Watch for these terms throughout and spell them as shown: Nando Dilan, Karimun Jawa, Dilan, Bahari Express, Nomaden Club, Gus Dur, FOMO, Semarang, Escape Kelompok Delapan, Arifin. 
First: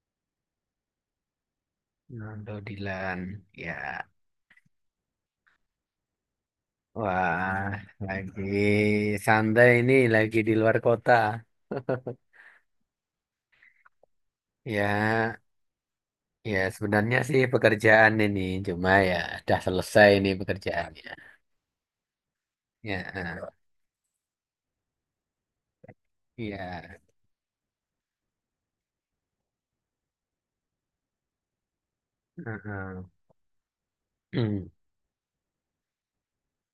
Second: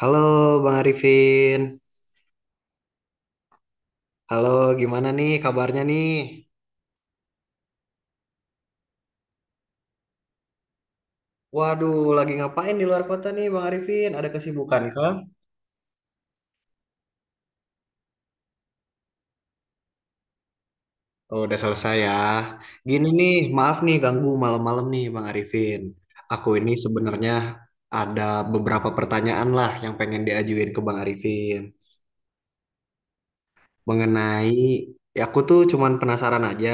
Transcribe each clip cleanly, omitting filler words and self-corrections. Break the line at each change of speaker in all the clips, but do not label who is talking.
Halo Bang Arifin.
Nando Dilan, ya.
Halo, gimana nih kabarnya nih?
Wah, lagi santai ini, lagi di luar kota.
Waduh, lagi ngapain di luar kota nih Bang Arifin? Ada kesibukan kah?
Ya, ya, sebenarnya sih pekerjaan ini, cuma ya udah selesai ini pekerjaannya.
Oh, udah selesai ya.
Ya,
Gini nih, maaf nih ganggu malam-malam nih Bang Arifin. Aku ini
ya.
sebenarnya ada beberapa pertanyaan lah yang pengen diajuin ke Bang Arifin.
eh, eh.
Mengenai,
Hmm,
ya aku tuh cuman penasaran aja.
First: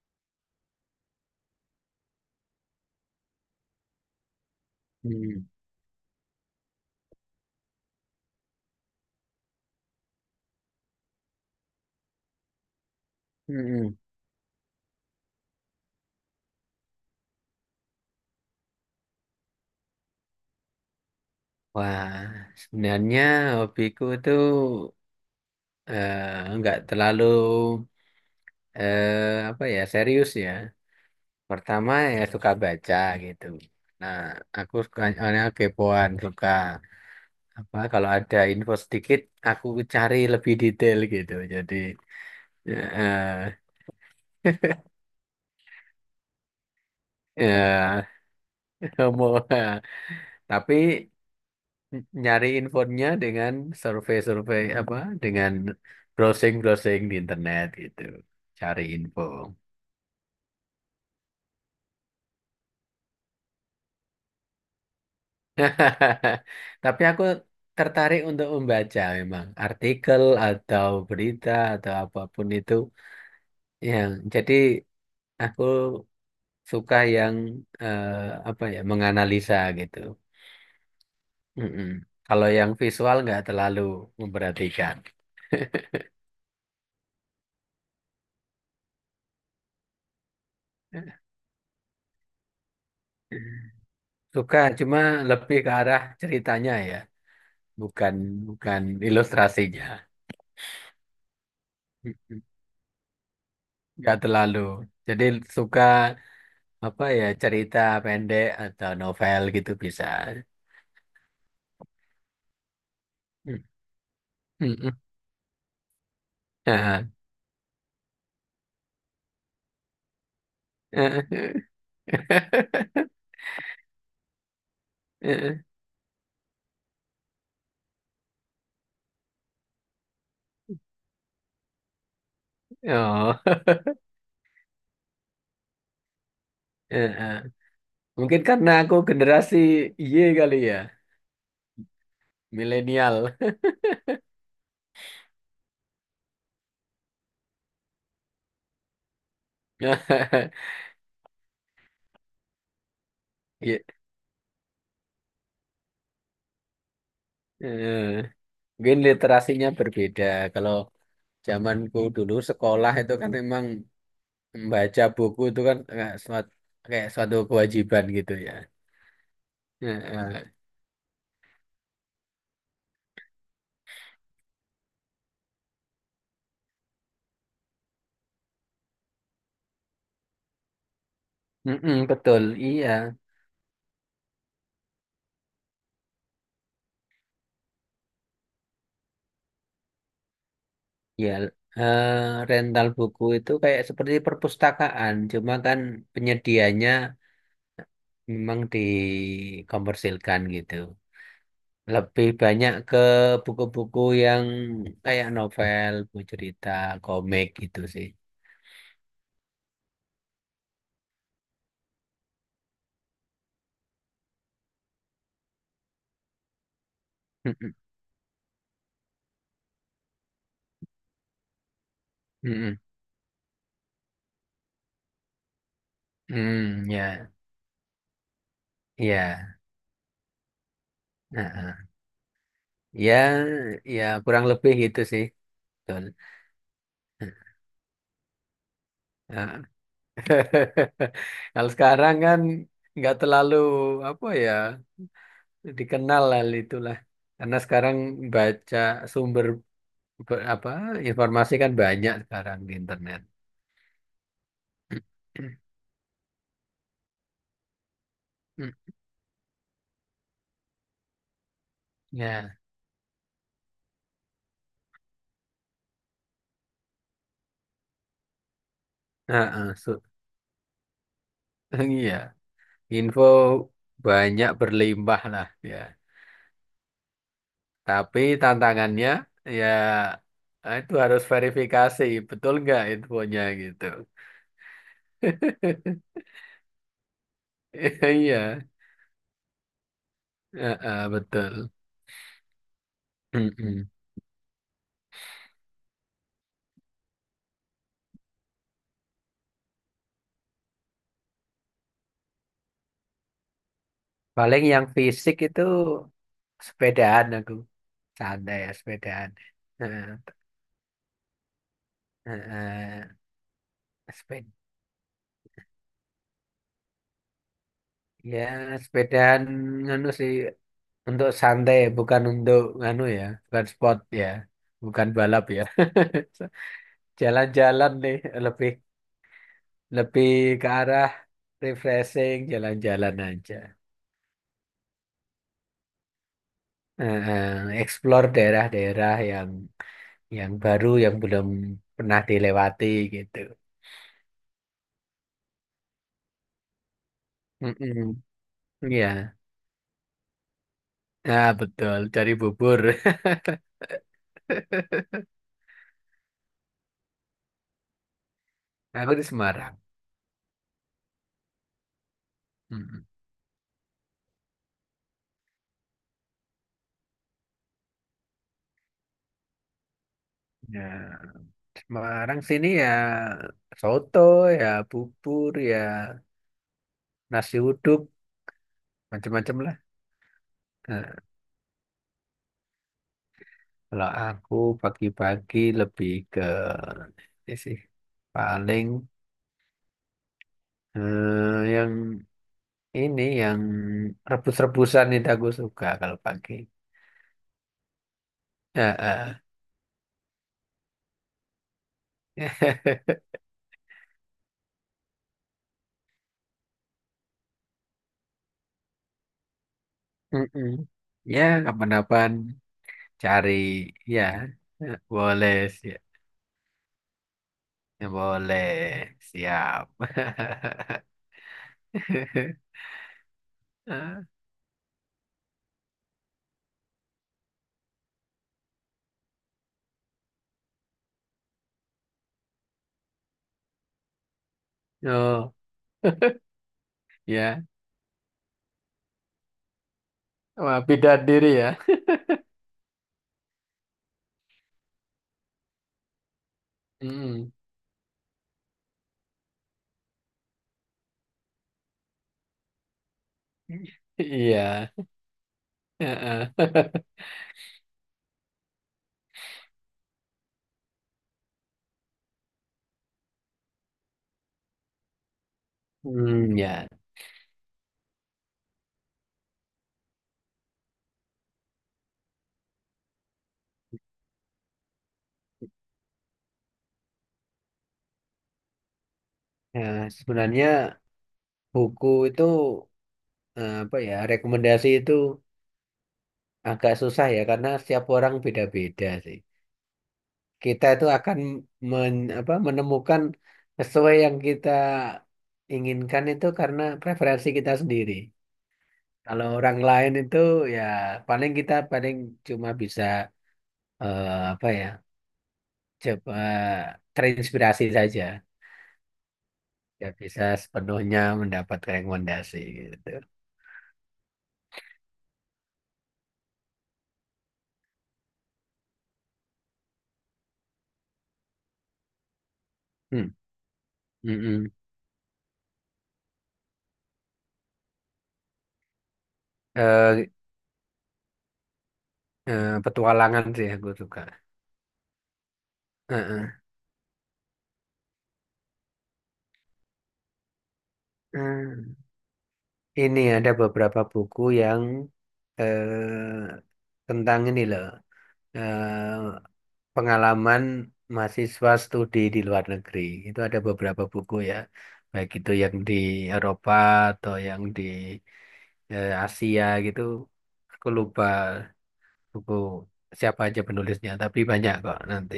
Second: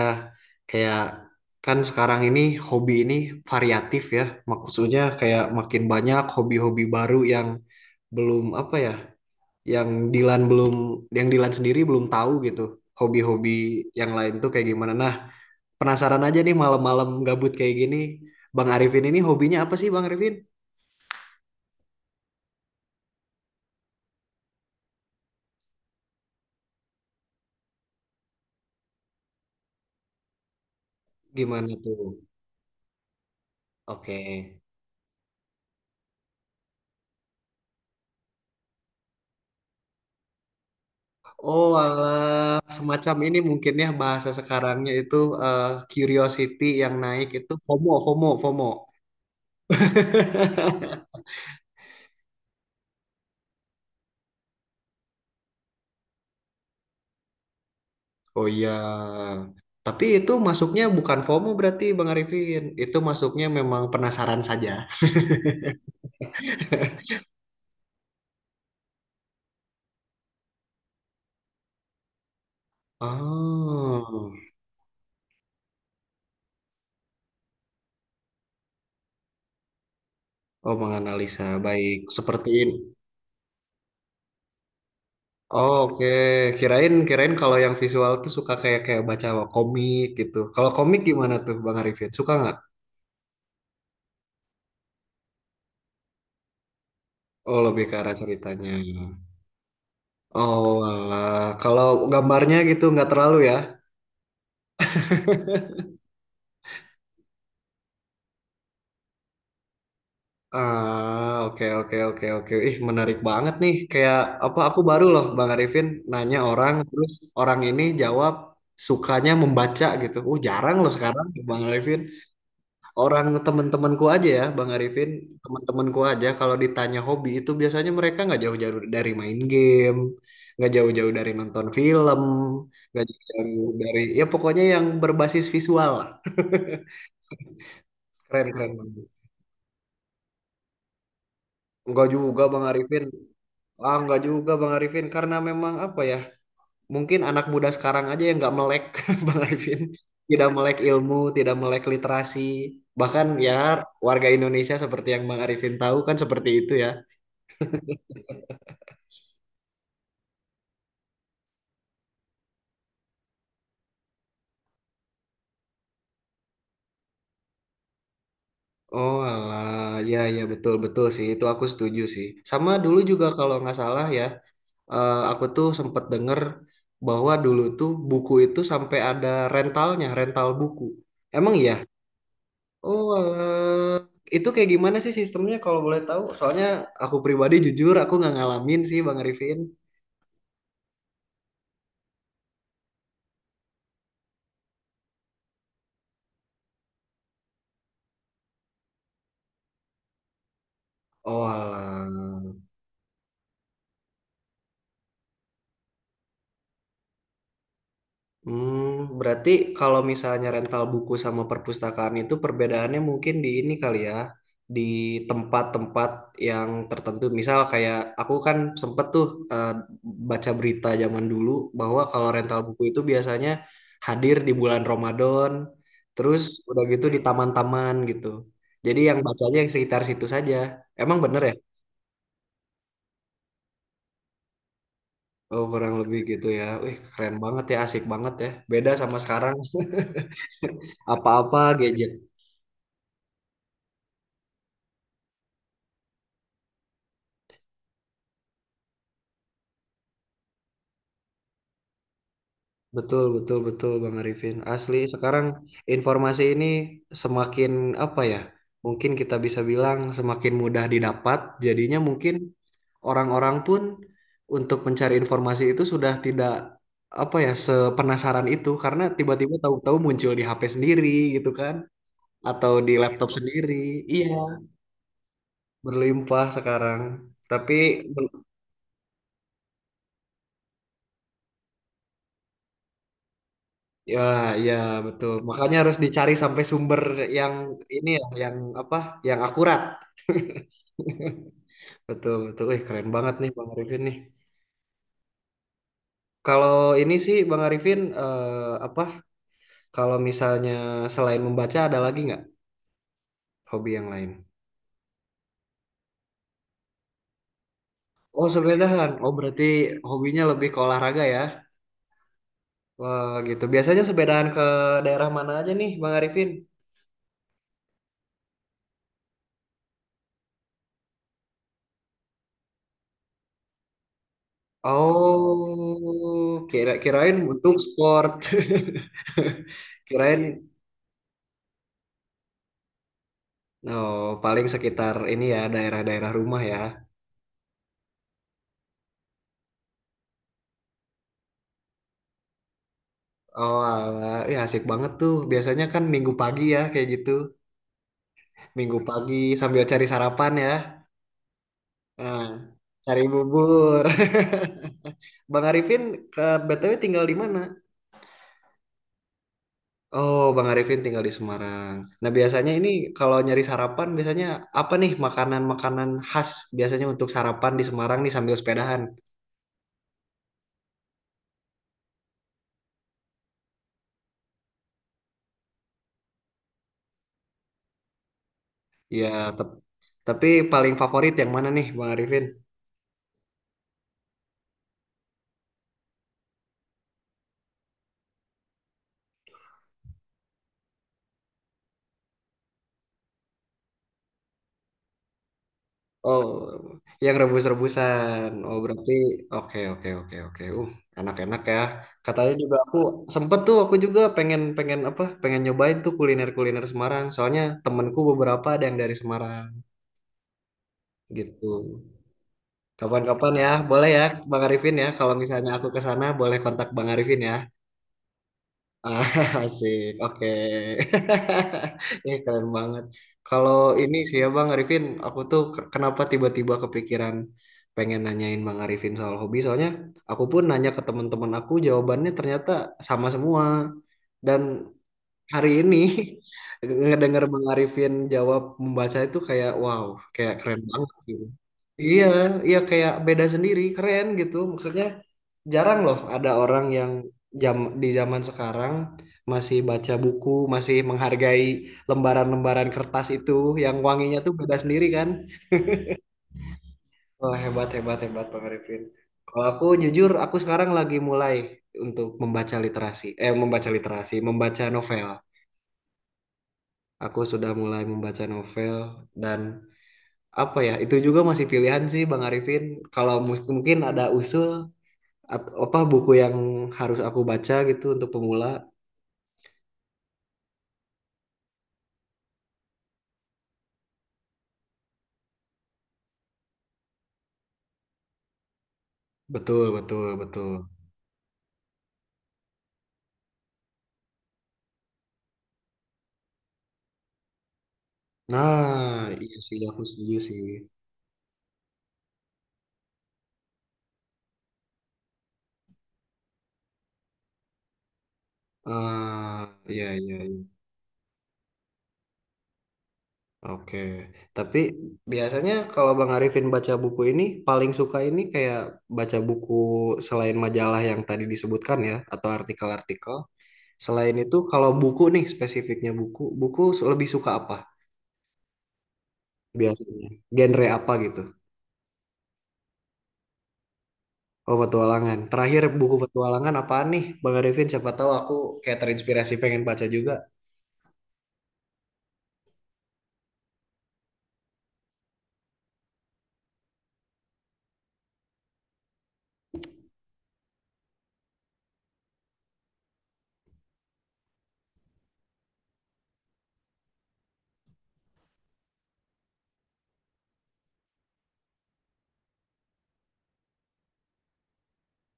Kayak kan sekarang ini hobi ini variatif ya. Maksudnya kayak
hmm,
makin banyak hobi-hobi baru yang belum apa ya, yang Dilan belum, yang Dilan sendiri belum tahu gitu, hobi-hobi
hmm.
yang lain tuh kayak gimana. Nah, penasaran aja nih malam-malam gabut kayak gini, Bang Arifin ini hobinya apa sih Bang Arifin?
Wah, sebenarnya hobiku tuh nggak terlalu apa ya serius ya.
Gimana
Pertama
tuh?
ya suka baca gitu. Nah,
Oke.
aku suka soalnya kepoan, suka apa, kalau ada info sedikit aku cari lebih detail gitu.
Oh
Jadi
alah,
eh
semacam ini mungkin ya bahasa sekarangnya itu, eh, curiosity yang naik itu, FOMO FOMO FOMO.
ya mau tapi nyari infonya dengan survei-survei apa dengan browsing-browsing di internet gitu.
Oh iya,
Cari info.
tapi itu masuknya bukan FOMO berarti Bang Arifin. Itu masuknya memang penasaran saja.
Tapi aku tertarik untuk membaca, memang artikel atau berita atau apapun itu. Ya,
Oh,
jadi aku suka yang eh, apa ya, menganalisa gitu.
oh menganalisa
Mm-mm.
baik
Kalau
seperti
yang
ini.
visual nggak terlalu memperhatikan.
Oh, oke. Kirain, kirain kalau yang visual tuh suka kayak kayak baca komik gitu. Kalau komik gimana tuh Bang Arifin? Suka nggak?
Suka, cuma lebih ke arah ceritanya ya,
Oh lebih ke
bukan
arah ceritanya.
bukan ilustrasinya.
Oh alah, kalau
Mm-mm.
gambarnya gitu nggak terlalu ya?
Nggak terlalu. Jadi suka apa ya, cerita pendek atau novel gitu bisa.
Ah oke, oke, oke, oke. Ih, menarik banget
Mm.
nih. Kayak apa? Aku
Mm-mm.
baru loh Bang Arifin nanya orang,
Ah.
terus orang ini jawab sukanya membaca gitu. Jarang loh sekarang Bang Arifin. Orang teman-temanku aja ya Bang Arifin, teman-temanku aja kalau ditanya hobi itu biasanya mereka nggak jauh-jauh dari main game, nggak jauh-jauh dari nonton film, nggak
Oh.
jauh-jauh dari, ya pokoknya yang berbasis visual lah.
Mungkin
Keren,
karena
keren
aku
banget.
generasi Y kali ya,
Enggak juga Bang Arifin,
milenial.
ah enggak juga Bang Arifin karena memang apa ya, mungkin anak muda sekarang aja yang nggak melek Bang Arifin,
Nah,
tidak melek ilmu, tidak melek literasi bahkan ya,
Ya,
warga Indonesia seperti yang Bang Arifin tahu kan seperti itu ya.
eh, mungkin literasinya berbeda. Kalau zamanku dulu sekolah itu kan memang membaca buku itu kan kayak suatu kewajiban gitu ya.
Oh
Eh,
alah, ya ya
eh,
betul, betul sih itu aku setuju sih. Sama dulu juga kalau nggak salah ya, aku tuh sempet denger bahwa dulu tuh buku itu sampai ada rentalnya, rental buku. Emang iya?
mm-mm, betul, iya.
Oh alah, itu kayak gimana sih sistemnya kalau boleh tahu? Soalnya aku pribadi, jujur aku nggak ngalamin sih Bang Arifin.
Ya, eh, rental buku itu kayak seperti perpustakaan, cuma kan penyediaannya memang dikompersilkan gitu.
Oh
Lebih
alah.
banyak ke buku-buku yang kayak novel, buku cerita, komik gitu sih.
Hmm, berarti kalau misalnya rental buku sama perpustakaan itu perbedaannya mungkin di ini kali ya, di tempat-tempat yang tertentu. Misal
Mm-mm.
kayak aku kan sempet tuh, eh, baca berita zaman dulu bahwa kalau rental
Mm-mm.
buku itu biasanya hadir di bulan Ramadan, terus udah
Hmm,
gitu di
ya,
taman-taman gitu. Jadi yang bacanya
ya,
yang sekitar situ saja. Emang bener ya?
heeh. Ya, ya kurang lebih gitu sih.
Oh, kurang
Betul.
lebih gitu ya. Wih, keren banget ya, asik banget ya. Beda sama sekarang.
Nah,
Apa-apa
kalau
gadget.
sekarang kan nggak terlalu apa ya, dikenal hal itulah, karena sekarang baca sumber apa informasi kan banyak sekarang di internet.
Betul, betul, betul, Bang Arifin. Asli, sekarang informasi ini semakin apa ya? Mungkin kita bisa bilang semakin mudah didapat. Jadinya mungkin
Ya,
orang-orang pun untuk mencari informasi itu sudah tidak, apa ya, sepenasaran itu karena tiba-tiba
heeh,
tahu-tahu muncul di HP sendiri gitu kan,
iya.
atau di
Info
laptop sendiri. Iya,
banyak berlimpah lah ya.
berlimpah sekarang. Tapi
Tapi tantangannya ya itu harus verifikasi betul nggak infonya gitu.
ya, ya betul. Makanya harus dicari sampai sumber yang ini ya,
Iya,
yang apa? Yang akurat.
heeh, betul.
Betul, betul. Wih, keren banget nih Bang
Mm-mm.
Arifin nih. Kalau ini sih Bang Arifin, apa? Kalau misalnya selain membaca ada lagi nggak hobi yang lain?
Paling yang fisik itu sepedaan aku,
Oh,
santai ya
sepedahan.
sepedaan.
Oh, berarti
Heeh,
hobinya lebih ke olahraga ya.
heeh,
Wah, gitu. Biasanya sepedahan
seped-
ke daerah mana aja nih Bang Arifin?
ya sepedaan nganu sih untuk santai, bukan untuk nganu ya, bukan sport ya, bukan balap ya.
Oh, kirain untuk
Jalan-jalan nih,
sport.
lebih lebih ke
Kirain.
arah refreshing, jalan-jalan aja.
Oh paling sekitar ini ya daerah-daerah rumah ya.
Eh, eh, explore daerah-daerah yang baru, yang belum pernah dilewati gitu.
Oh alah, ya asik banget tuh. Biasanya kan minggu pagi ya kayak gitu.
Mm-mm.
Minggu
Iya,
pagi sambil cari sarapan ya.
nah, betul. Cari
Nah,
bubur.
cari bubur. Bang Arifin ke BTW tinggal di mana?
Aku di Semarang.
Oh, Bang Arifin tinggal di Semarang. Nah, biasanya ini
Mm-mm.
kalau nyari sarapan, biasanya apa nih makanan-makanan khas biasanya untuk sarapan di Semarang nih sambil sepedahan?
Ya, Semarang sini ya soto, ya bubur, ya nasi uduk,
Ya,
macam-macam lah.
tep- tapi paling favorit yang mana nih, Bang Arifin?
Kalau aku pagi-pagi lebih ke ini sih, paling yang ini yang rebus-rebusan itu aku suka kalau pagi.
Oh, yang rebus-rebusan. Oh, berarti
Eh,
oke, oke, oke, oke. Enak-enak ya. Katanya juga aku sempet tuh, aku juga pengen pengen apa? Pengen nyobain tuh kuliner-kuliner Semarang. Soalnya temenku beberapa ada yang dari Semarang
Mm-mm. Ya
gitu.
kapan-kapan cari
Kapan-kapan ya, boleh
ya.
ya Bang Arifin ya. Kalau
Boleh
misalnya aku
sih,
ke sana, boleh kontak Bang Arifin ya.
ya, boleh
Ah,
siap.
asik, oke. Ini keren banget. Kalau ini
Ah,
sih ya Bang Arifin, aku tuh kenapa tiba-tiba kepikiran pengen nanyain Bang Arifin soal hobi. Soalnya aku pun nanya ke teman-teman aku, jawabannya ternyata sama semua. Dan
oh
hari ini ngedenger
ya.
Bang Arifin jawab membaca itu kayak wow, kayak keren
Wah,
banget,
beda
gitu.
diri ya.
Iya, iya kayak beda sendiri, keren gitu. Maksudnya jarang loh ada orang yang
Mm.
jam di zaman sekarang masih baca buku, masih menghargai lembaran-lembaran kertas itu yang wanginya tuh beda
Iya.
sendiri kan.
Eh,
Wah, hebat, hebat, hebat Bang Arifin. Kalau aku jujur, aku sekarang lagi mulai untuk membaca literasi. Membaca literasi, membaca novel.
Hmm, ya.
Aku sudah mulai membaca novel dan apa ya, itu juga masih pilihan sih Bang Arifin. Kalau mungkin ada usul, apa buku yang harus aku baca gitu untuk pemula?
Ya, sebenarnya buku itu apa ya, rekomendasi itu agak susah ya, karena setiap orang beda-beda sih.
Betul, betul, betul.
Kita itu akan menemukan sesuai yang kita inginkan itu karena preferensi kita sendiri.
Nah,
Kalau
iya sih
orang
aku
lain
setuju
itu
sih.
ya paling kita paling cuma bisa apa ya, coba terinspirasi saja.
Ah, iya,
Ya
iya,
bisa
iya.
sepenuhnya mendapat rekomendasi gitu.
Oke. Tapi biasanya kalau Bang Arifin baca buku ini paling suka ini kayak baca buku selain majalah yang tadi disebutkan ya, atau
Hmm.
artikel-artikel. Selain itu
Mm-mm.
kalau buku nih spesifiknya buku, lebih suka apa biasanya?
Eh,
Genre apa gitu?
Petualangan sih aku suka.
Oh, petualangan. Terakhir buku
Heeh.
petualangan apaan nih, Bang Arifin? Siapa tahu aku kayak terinspirasi pengen baca juga.
Hmm. Ini ada beberapa buku yang eh, tentang ini loh, eh, pengalaman mahasiswa studi di luar negeri. Itu ada beberapa buku ya, baik itu yang di Eropa atau yang di Asia gitu. Aku lupa buku siapa aja penulisnya, tapi banyak kok nanti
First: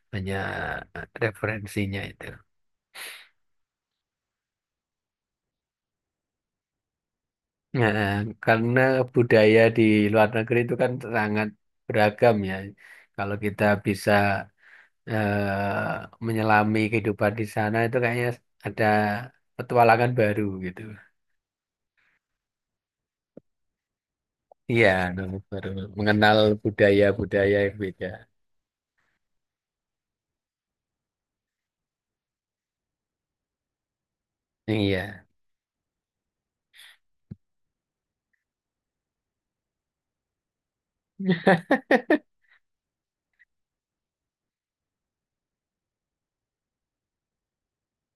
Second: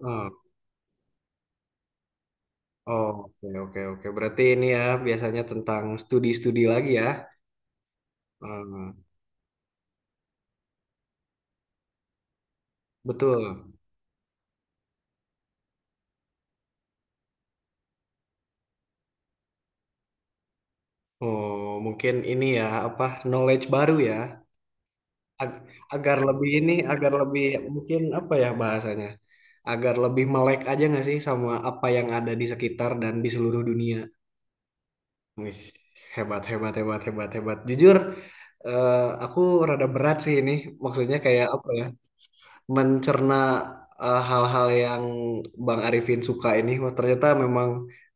Hmm.
banyak referensinya itu.
Oh, oke, oke, oke. Berarti ini ya biasanya tentang studi-studi lagi ya.
Nah, karena
Hmm,
budaya di luar negeri itu kan sangat beragam ya. Kalau kita
Betul.
bisa menyelami kehidupan di sana itu kayaknya ada petualangan baru gitu.
Oh, mungkin ini ya apa knowledge baru ya.
Iya, nah,
Ag-
baru
Agar
mengenal
lebih ini, agar lebih
budaya-budaya yang
mungkin
beda.
apa ya bahasanya? Agar lebih melek aja nggak sih sama apa yang ada di sekitar dan di seluruh dunia.
Iya.
Wih, hebat, hebat, hebat, hebat, hebat. Jujur, eh, aku rada berat sih ini. Maksudnya kayak apa ya? Mencerna hal-hal yang Bang Arifin suka ini. Wah, ternyata memang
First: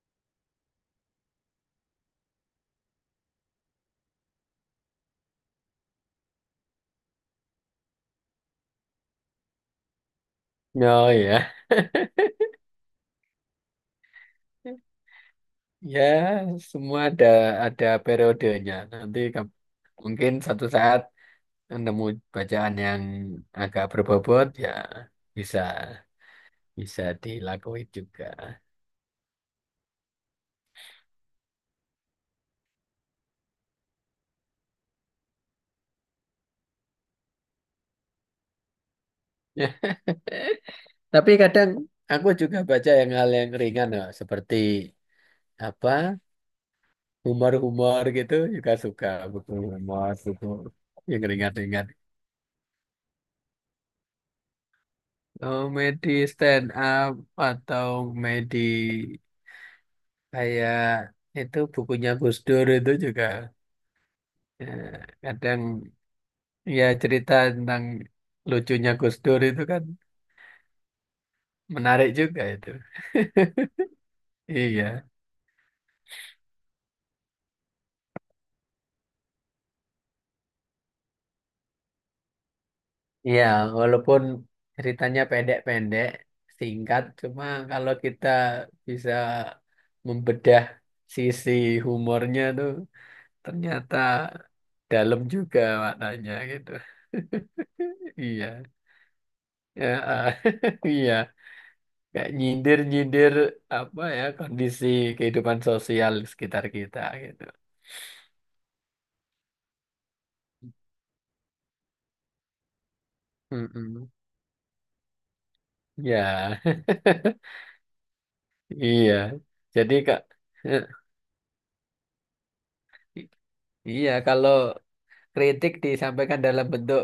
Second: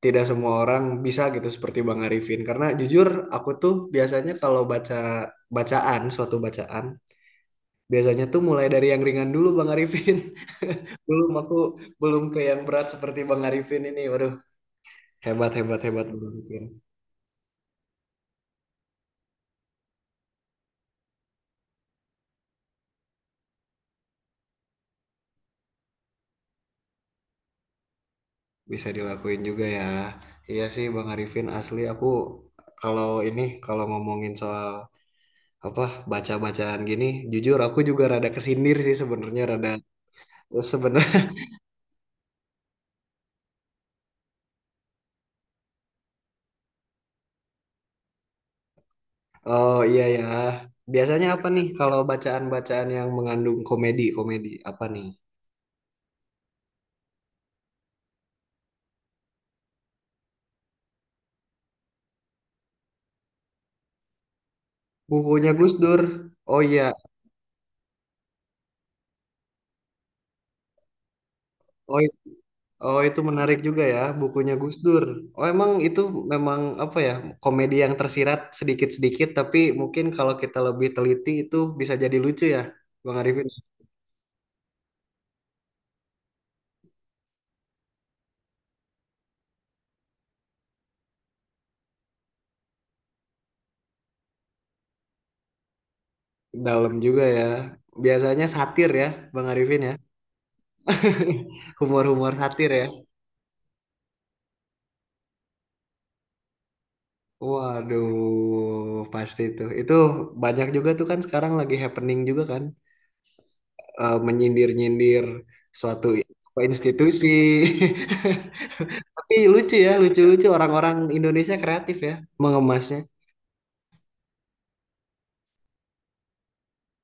tidak semua orang bisa gitu seperti Bang Arifin. Karena jujur, aku tuh biasanya kalau baca bacaan, suatu bacaan, biasanya tuh mulai dari yang ringan dulu Bang Arifin.
Oh
Belum,
ya.
aku belum ke yang berat seperti Bang Arifin ini. Waduh, hebat, hebat,
Ya,
hebat Bang Arifin.
semua ada periodenya. Nanti mungkin satu saat nemu bacaan yang agak berbobot ya, bisa bisa dilakuin juga.
Bisa dilakuin juga ya. Iya sih Bang Arifin, asli aku kalau ini kalau ngomongin soal apa baca-bacaan gini, jujur aku juga rada kesindir sih sebenarnya, rada
Ya.
sebenarnya.
Tapi kadang aku juga baca yang hal yang ringan loh, seperti apa, humor-humor gitu juga suka, buku
Oh iya
humor,
ya.
buku yang
Biasanya apa nih
ringan-ringan.
kalau bacaan-bacaan yang mengandung komedi, komedi apa nih?
Komedi stand up atau komedi kayak itu, bukunya Gus Dur itu juga eh,
Bukunya
kadang
Gus Dur. Oh
ya,
iya.
cerita tentang lucunya Gus Dur itu kan
Oh,
menarik juga itu.
oh, itu menarik juga ya, bukunya Gus Dur.
Iya.
Oh, emang itu memang apa ya, komedi yang tersirat sedikit-sedikit, tapi mungkin kalau kita lebih teliti itu bisa jadi lucu ya, Bang
Iya,
Arifin.
walaupun ceritanya pendek-pendek, singkat, cuma kalau kita bisa membedah sisi humornya tuh ternyata dalam juga maknanya gitu.
Dalam juga ya. Biasanya
Iya.
satir ya, Bang Arifin
Ya,
ya.
ah. Iya. Kayak
Humor-humor satir ya.
nyindir-nyindir apa ya, kondisi kehidupan sosial sekitar kita gitu.
Waduh, pasti itu. Itu banyak juga tuh kan sekarang lagi happening juga kan,
Mm-mm.
menyindir-nyindir suatu apa,
Ya,
institusi.
iya.
Tapi lucu ya,
Jadi kak,
lucu-lucu
eh,
orang-orang Indonesia kreatif ya mengemasnya.
i- iya kalau kritik disampaikan dalam bentuk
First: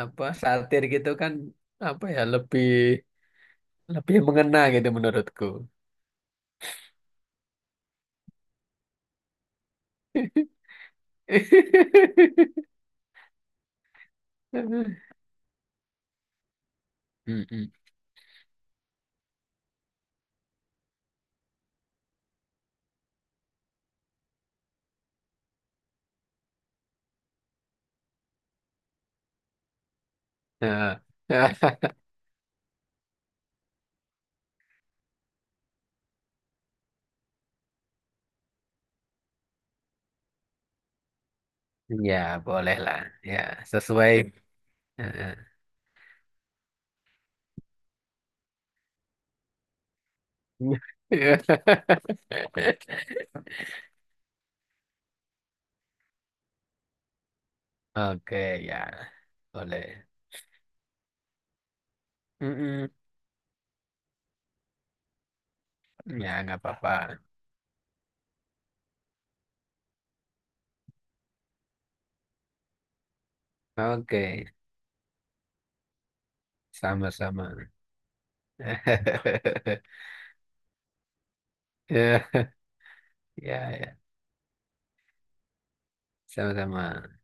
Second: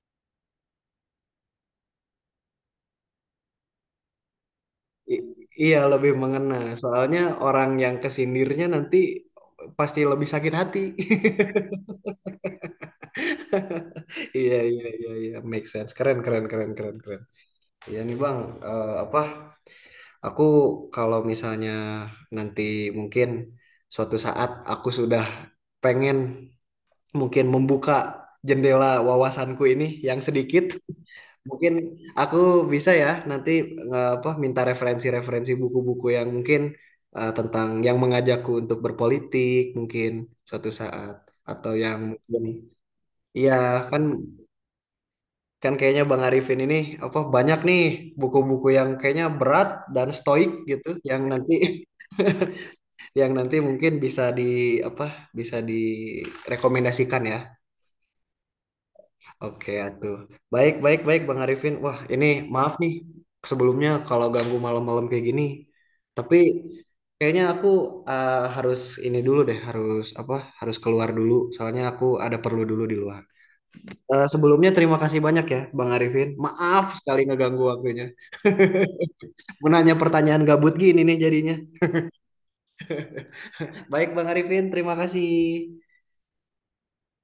apa, satir gitu kan apa ya, lebih lebih mengena gitu
I-
menurutku.
iya, lebih mengena. Soalnya orang yang kesindirnya nanti pasti lebih sakit hati. Iya, iya, iya, iya, make sense. Keren, keren, keren, keren, keren.
Mm-mm.
Iya nih Bang, apa? Aku kalau misalnya nanti mungkin suatu saat aku sudah pengen mungkin membuka jendela wawasanku ini yang sedikit.
Nah,
Mungkin aku bisa ya nanti, apa minta referensi-referensi buku-buku yang mungkin, tentang yang mengajakku untuk berpolitik mungkin suatu saat, atau yang
ya
mungkin
boleh lah. Ya
iya kan
sesuai. Eh,
kan kayaknya Bang Arifin ini apa banyak nih buku-buku yang kayaknya berat dan stoik gitu yang nanti yang nanti mungkin bisa di apa bisa direkomendasikan ya.
oke ya,
Oke,
boleh.
atuh. Baik, baik, baik, Bang Arifin. Wah, ini maaf
Mm-mm.
nih sebelumnya kalau ganggu malam-malam kayak gini.
Ya
Tapi
nggak apa-apa.
kayaknya aku, harus ini dulu deh, harus apa? Harus keluar dulu. Soalnya aku ada perlu dulu di luar.
Oke,
Sebelumnya terima kasih banyak ya, Bang Arifin. Maaf sekali
sama-sama.
ngeganggu waktunya.
ya
Menanya pertanyaan gabut gini nih jadinya.
ya ya
Baik, Bang Arifin, terima kasih.
sama-sama